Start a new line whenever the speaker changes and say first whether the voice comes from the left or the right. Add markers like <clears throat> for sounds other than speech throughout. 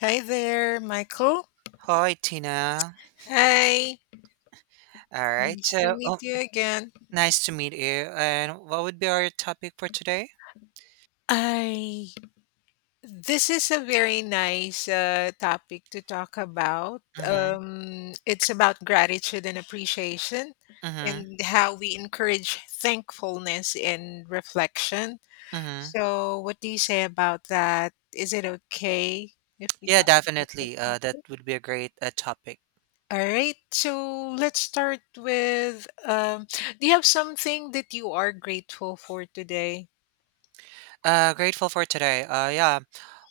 left: Hi there, Michael.
right: Hi, Tina.
left: Hi.
right: All right.
left: Nice to
right: So,
left: meet you again.
right: nice to meet you. And what would be our topic for today?
left: I This is a very nice topic to talk about.
right: Mm-hmm.
left: It's about gratitude and appreciation,
right: Mm-hmm.
left: and how we encourage thankfulness and reflection.
right: Mm-hmm.
left: So, what do you say about that? Is it okay if we
right: Yeah,
left: talk about that
right: definitely. That
left: topic?
right: would be a great topic.
left: All right, so let's start with do you have something that you are grateful for today?
right: Grateful for today. Yeah.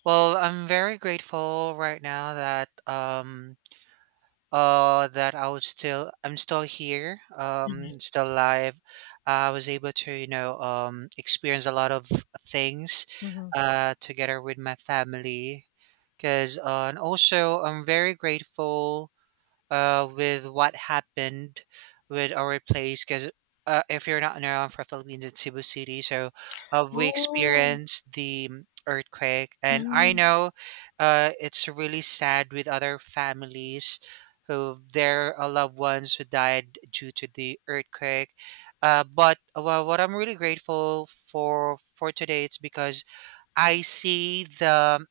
right: Well, I'm very grateful right now that that I'm still here,
left: Mhm.
right: still alive. I was able to, experience a lot of things
left: Mm-hmm.
right: together with my family, because and also I'm very grateful with what happened with our place, because if you're not around, for Philippines, it's Cebu City. So we
left: Oh,
right: experienced the earthquake, and I
left: mm-hmm,
right: know it's really sad with other families who their loved ones who died due to the earthquake. But well, what I'm really grateful for today, it's because I see the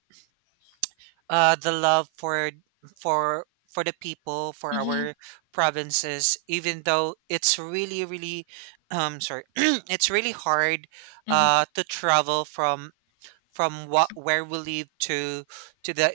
right: uh, the love for the people, for
left: mm-hmm,
right: our provinces, even though it's really, really, sorry, <clears throat> it's really hard
left: mm-hmm,
right: to travel from what where we live to the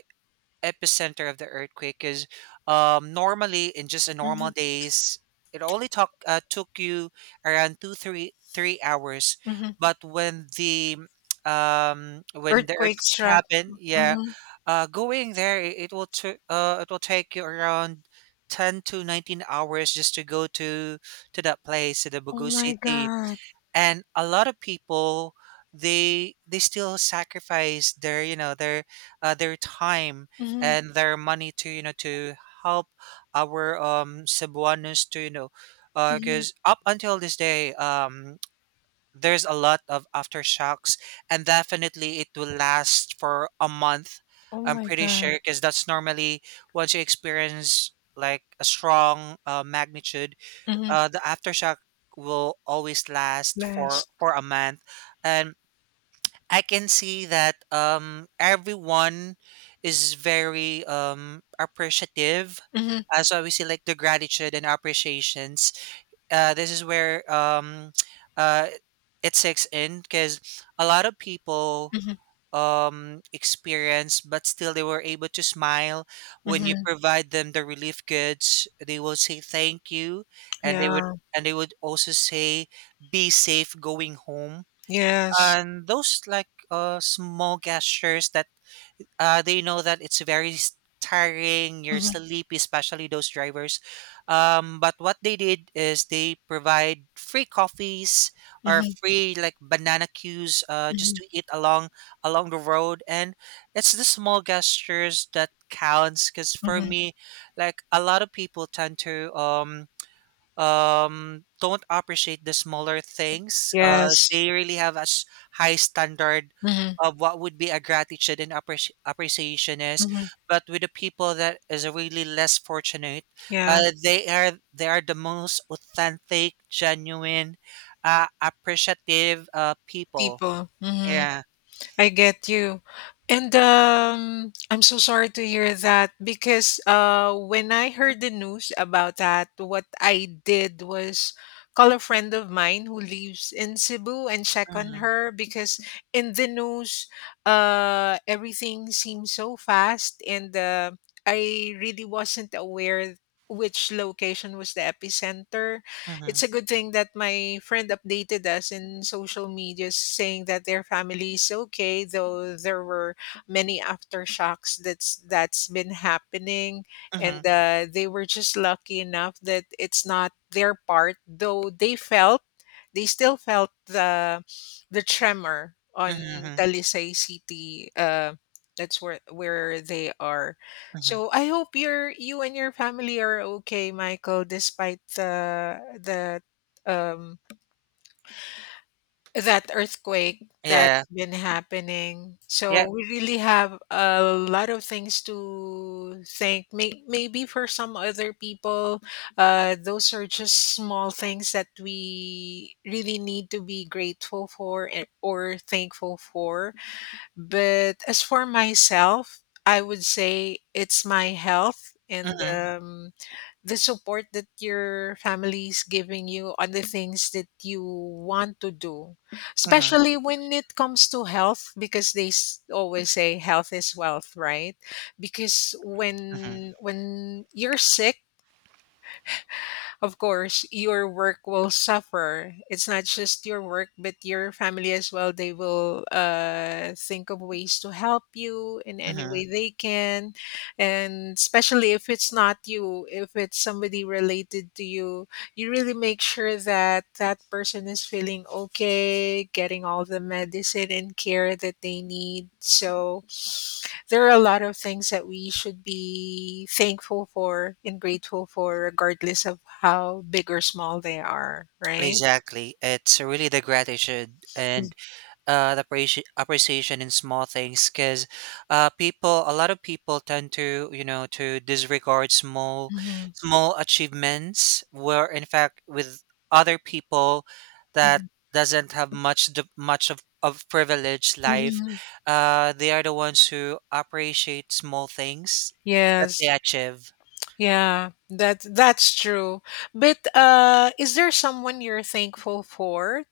right: epicenter of the earthquake. Because normally, in just a normal days, it only took you around 2, 3, 3 hours,
left: mm-hmm.
right: but when the
left: Earthquake
right: earthquake
left: struck.
right: happened, yeah,
left: Mm-hmm.
right: going there, it will take you around 10 to 19 hours just to go to that place, to the
left: Oh
right: Bugu
left: my
right: city.
left: god.
right: And a lot of people, they still sacrifice their, their, their time,
left: Mm-hmm,
right: and their money to you know to help our Cebuanos, to you know
left: mm-hmm.
right: because up until this day, there's a lot of aftershocks, and definitely it will last for a month.
left: Oh
right: I'm
left: my
right: pretty sure,
left: god.
right: because that's normally, once you experience like a strong magnitude,
left: Mm-hmm.
right: the aftershock will always last for
left: Blast.
right: for a month. And I can see that everyone is very appreciative,
left: Mm-hmm,
right: so we see like the gratitude and appreciations. This is where <tsk> uh it sinks in, because a lot of people
left: mm-hmm,
right: experience, but still they were able to smile. When you
left: mm-hmm.
right: provide them the relief goods, they will say thank you, and they would
left: Yeah.
right: and they would also say, "Be safe going home,"
left: Yes.
right: and those, like, small gestures that, they know that it's very tiring. You're
left: Mm-hmm,
right: sleepy, especially those drivers. But what they did is they provide free coffees, or
left: mm-hmm,
right: free like banana queues, just
left: mm-hmm,
right: to eat along the road, and it's the small gestures that counts. Because for
left: mm-hmm.
right: me, like, a lot of people tend to don't appreciate the smaller things.
left: Yes.
right: They really have a high standard
left: Mm-hmm,
right: of what would be a gratitude and appreciation is.
left: mm-hmm.
right: But with the people that is really less fortunate,
left: Yeah.
right: they are the most authentic, genuine, appreciative people,
left: People. Mm-hmm.
right: yeah.
left: I get you. And I'm so sorry to hear that because when I heard the news about that, what I did was call a friend of mine who lives in Cebu and check on
right: Mm-hmm,
left: her because in the news, everything seems so fast, and I really wasn't aware which location was the epicenter. It's
right: mm-hmm,
left: a good thing that my friend updated us in social media saying that their family is okay, though there were many aftershocks that's been happening,
right: mm-hmm,
left: and they were just lucky enough that it's not their part, though they felt they still felt the tremor on
right: mm-hmm,
left: Talisay City. That's where they are.
right: mm-hmm.
left: So I hope your you and your family are okay, Michael, despite the um that earthquake
right: Yeah,
left: that's been happening.
right: yeah.
left: So we really have a lot of things to thank. Maybe for some other people, those are just small things that we really need to be grateful for and, or thankful for. But as for myself, I would say it's my health and
right: Mm-hmm,
left: the support that your family is giving you on the things that you want to do,
right: mm-hmm,
left: especially when it comes to health, because they always say health is wealth, right? Because
right: mm-hmm.
left: when you're sick, of course, your work will suffer. It's not just your work, but your family as well. They will think of ways to help you in any
right: Mm-hmm.
left: way they can. And especially if it's not you, if it's somebody related to you, you really make sure that that person is feeling okay, getting all the medicine and care that they need. So, there are a lot of things that we should be thankful for and grateful for regardless of how big or small they are, right?
right: Exactly. It's really the gratitude and, the appreciation in small things. Because people a lot of people tend to to disregard small
left: Mhm,
right: small achievements, where in fact with other people that
left: mhm,
right: doesn't have much of privileged life,
left: mhm.
right: they are the ones who appreciate small things that they
left: Yes.
right: achieve.
left: Yeah, that's true. But is there someone you're thankful for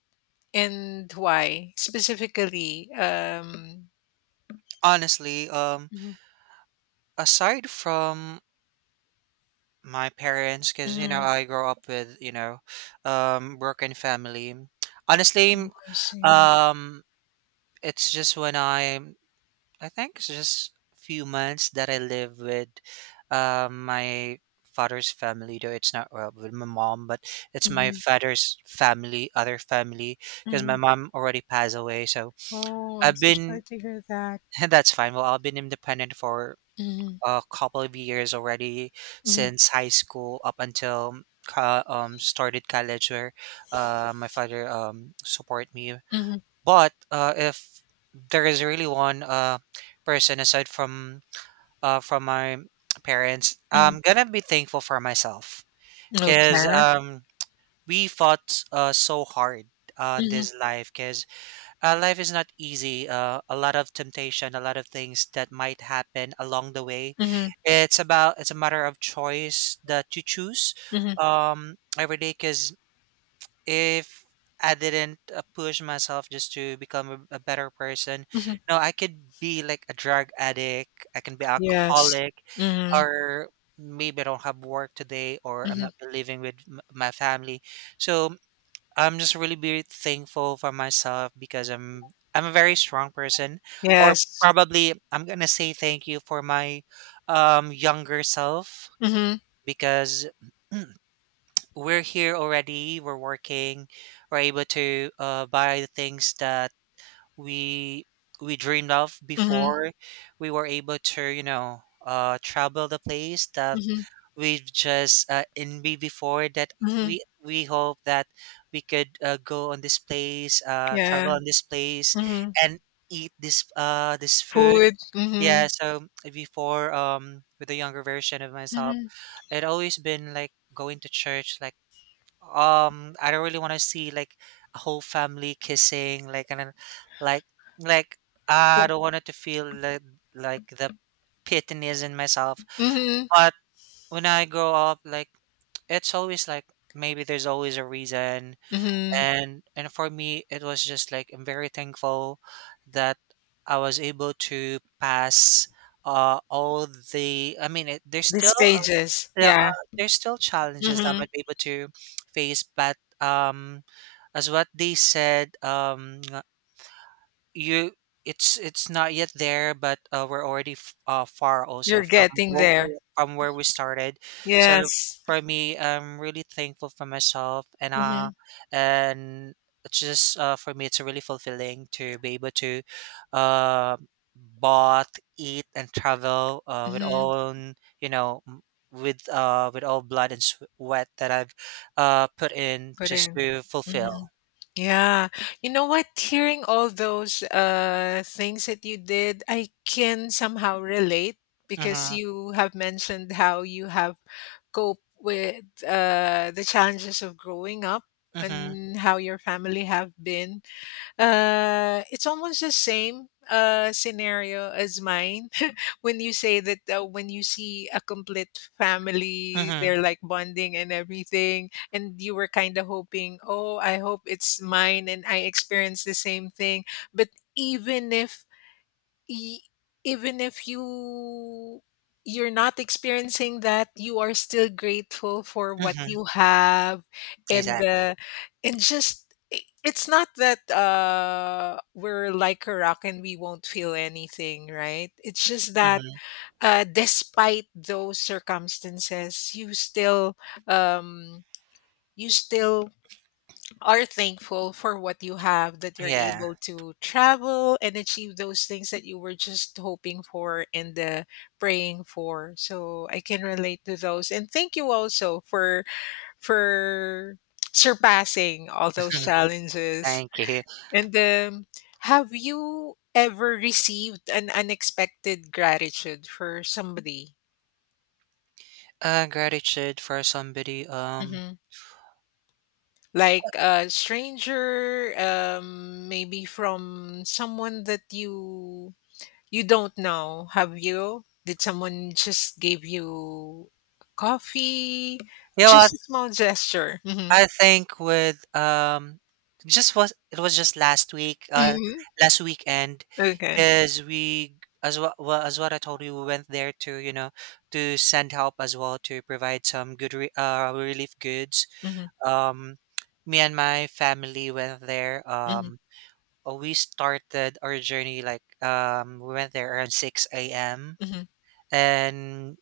left: and why specifically?
right: Honestly,
left: Mhm,
right: aside from my parents, because,
left: mhm.
right: I grew up with, broken family. Honestly,
left: I see.
right: um, it's just when I think it's just few months that I live with, my father's family, though it's not well, with my mom, but it's my
left: Mhm,
right: father's family, other family, because my
left: mhm.
right: mom already passed away. So
left: Oh, I'm
right: I've
left: so sorry
right: been
left: to hear that.
right: <laughs> That's fine. Well, I've been independent for
left: Mhm,
right: a couple of years already,
left: mhm,
right: since high school up until started college, where my father support me.
left: mhm,
right: But if there is really one person aside from my parents,
left: mhm.
right: I'm gonna be thankful for myself, because
left: Okay.
right: we fought so hard on this life, because, life is not easy. A lot of temptation, a lot of things that might happen along the way.
left: Mhm,
right: It's a matter of choice that you choose,
left: mhm,
right: every day. Because if I didn't, push myself just to become a better person,
left: mhm.
right: no, I could be like a drug addict. I can be
left: Yes.
right: alcoholic,
left: Mhm,
right: or maybe I don't have work today, or I'm
left: mhm.
right: not living with my family. So I'm just really be thankful for myself, because I'm a very strong person. Or
left: Yes.
right: probably I'm gonna say thank you for my, younger self,
left: Mhm,
right: because <clears throat> we're here already, we're working, we're able to, buy the things that we we dreamed of
left: mhm,
right: before. We were able to, travel the place that
left: mhm,
right: we've just, envy before, that
left: mhm.
right: we hope that we could, go on this place,
left: Yeah.
right: travel on this place,
left: Mhm.
right: and eat this food.
left: Food. Mhm,
right: Yeah, so before, with the younger version of myself,
left: mhm.
right: it always been like going to church, like, I don't really want to see like a whole family kissing, like, and then, like like I
left: Well,
right: don't want it to feel like the pity in myself.
left: mhm,
right: But when I grow up, like, it's always like, maybe there's always a reason.
left: mhm.
right: And for me, it was just like, I'm very thankful that I was able to pass all the I mean, there's
left: The
right: still,
left: stages.
right: yeah,
left: Yeah.
right: there's still challenges that I
left: Mhm.
right: might be able to face. But, as what they said, you it's not yet there, but, we're already far, also,
left: You're
right: from
left: getting
right: where
left: there.
right: we started. So
left: Yes.
right: for me, I'm really thankful for myself, and
left: Mhm,
right: and it's just, for me, it's really fulfilling to be able to, uh bought, eat, and travel, with
left: mhm.
right: own, you know m- with all blood and sweat that I've put in
left: Put
right: just
left: in.
right: to fulfill.
left: Mhm. Yeah. You know what? Hearing all those things that you did, I can somehow relate because
right: Mm-hmm,
left: you have mentioned how you have cope with the challenges of growing up
right: mm-hmm,
left: and how your family have been. It's almost the same scenario as mine. <laughs> When you say that when you see a complete family,
right: mm-hmm.
left: they're like bonding and everything, and you were kind of hoping, oh, I hope it's mine and I experience the same thing. But even if e- even if you're not experiencing that, you are still grateful for what
right: Mm-hmm.
left: you have and
right: Exactly.
left: uh, and just it's not that we're like a rock and we won't feel anything, right? It's just that
right: Mhm.
left: despite those circumstances um you still are thankful for what you have, that you're
right: Yeah.
left: able to travel and achieve those things that you were just hoping for and praying for. So I can relate to those, and thank you also for surpassing all those
right: <laughs>
left: challenges.
right: Thank you.
left: And have you ever received an unexpected gratitude for somebody?
right: Gratitude for somebody.
left: hmm like a stranger, maybe from someone that you don't know, have you? Did someone just give you coffee?
right: You know
left: Just
right: what?
left: a small gesture.
right: I think, with just was it was just last week.
left: Hmm
right: Last weekend,
left: Okay.
right: is we as what well, as what I told you, we went there to, to send help as well, to provide some good relief goods.
left: hmm
right: Um, Me and my family went there.
left: hmm
right: We started our journey, like, we went there around 6 a.m.
left: hmm
right: And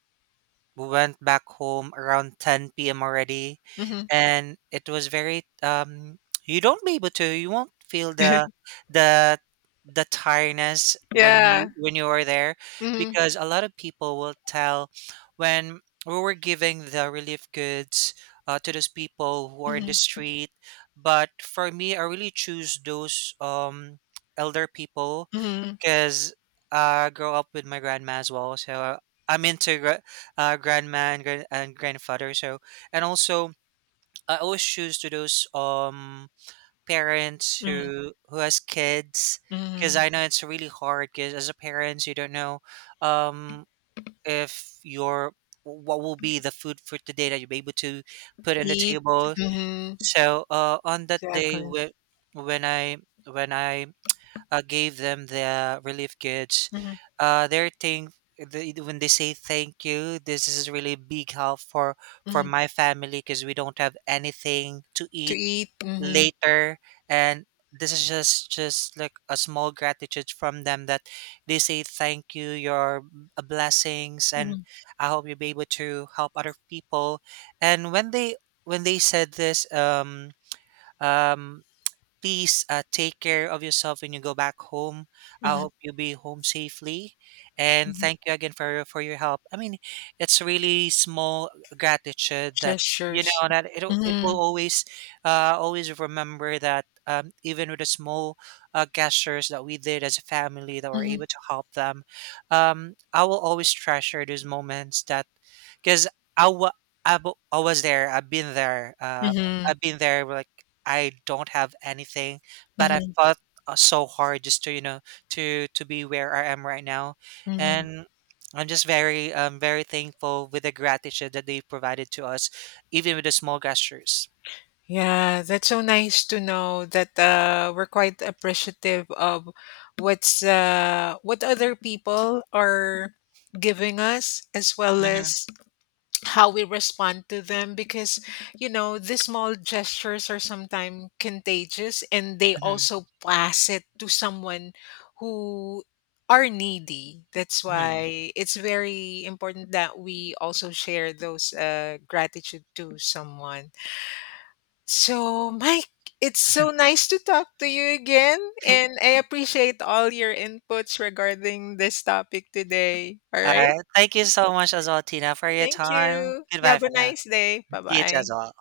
right: we went back home around 10 p.m. already,
left: hmm
right: and it was very, you don't be able to you won't feel the the tiredness when
left: Yeah.
right: you when you are there,
left: hmm
right: because a lot of people will tell, when we were giving the relief goods, to those people who are in the
left: hmm
right: street. But for me, I really choose those, elder people,
left: hmm
right: because I grow up with my grandma as well. So I'm into, grandma and grandfather. So, and also, I always choose to those, parents
left: hmm
right: who has kids, because
left: hmm
right: I know it's really hard, because as a parent, you don't know, um if your what will be the food for today that you'll be able to put on the
left: Eat.
right: table.
left: hmm
right: So, on that day,
left: Exactly.
right: when I when I gave them the relief goods.
left: hmm
right: Uh, they're thank when they say thank you, this is really big help for
left: hmm
right: my family, because we don't have anything to
left: To
right: eat
left: eat.
right: later, and this is just like a small gratitude from them, that they say thank you, your, blessings, and
left: Hmm
right: I hope you'll be able to help other people. And when they said this. Um, Please, take care of yourself when you go back home. I
left: hmm
right: hope you'll be home safely. And
left: hmm
right: thank you again for your help. I mean, it's really small gratitude that you
left: Gestures.
right: know that it
left: hmm
right: will always, always remember. That Even with the small, gestures that we did as a family, that were
left: hmm
right: able to help them, I will always treasure those moments. That Because I wa- I was there. I've been there.
left: hmm
right: I've been there. Like, I don't have anything, but I
left: hmm
right: fought, so hard, just to you know to be where I am right now,
left: hmm
right: and I'm just very, very thankful with the gratitude that they provided to us, even with the small gestures.
left: Yeah, that's so nice to know that we're quite appreciative of what's what other people are giving us, as well
right: Hmm.
left: as how we respond to them. Because you know, the small gestures are sometimes contagious, and they
right: Hmm.
left: also pass it to someone who are needy. That's
right: Hmm.
left: why it's very important that we also share those gratitude to someone. So, Mike, it's so nice to talk to you again, and
right: <laughs>
left: I appreciate all your inputs regarding this topic today. All
right: All
left: right.
right: right, thank you so much as well, Tina, for your
left: Thank
right: time.
left: you. You
right: Goodbye
left: have a
right: for now.
left: nice day. Bye
right: You too
left: bye.
right: as well.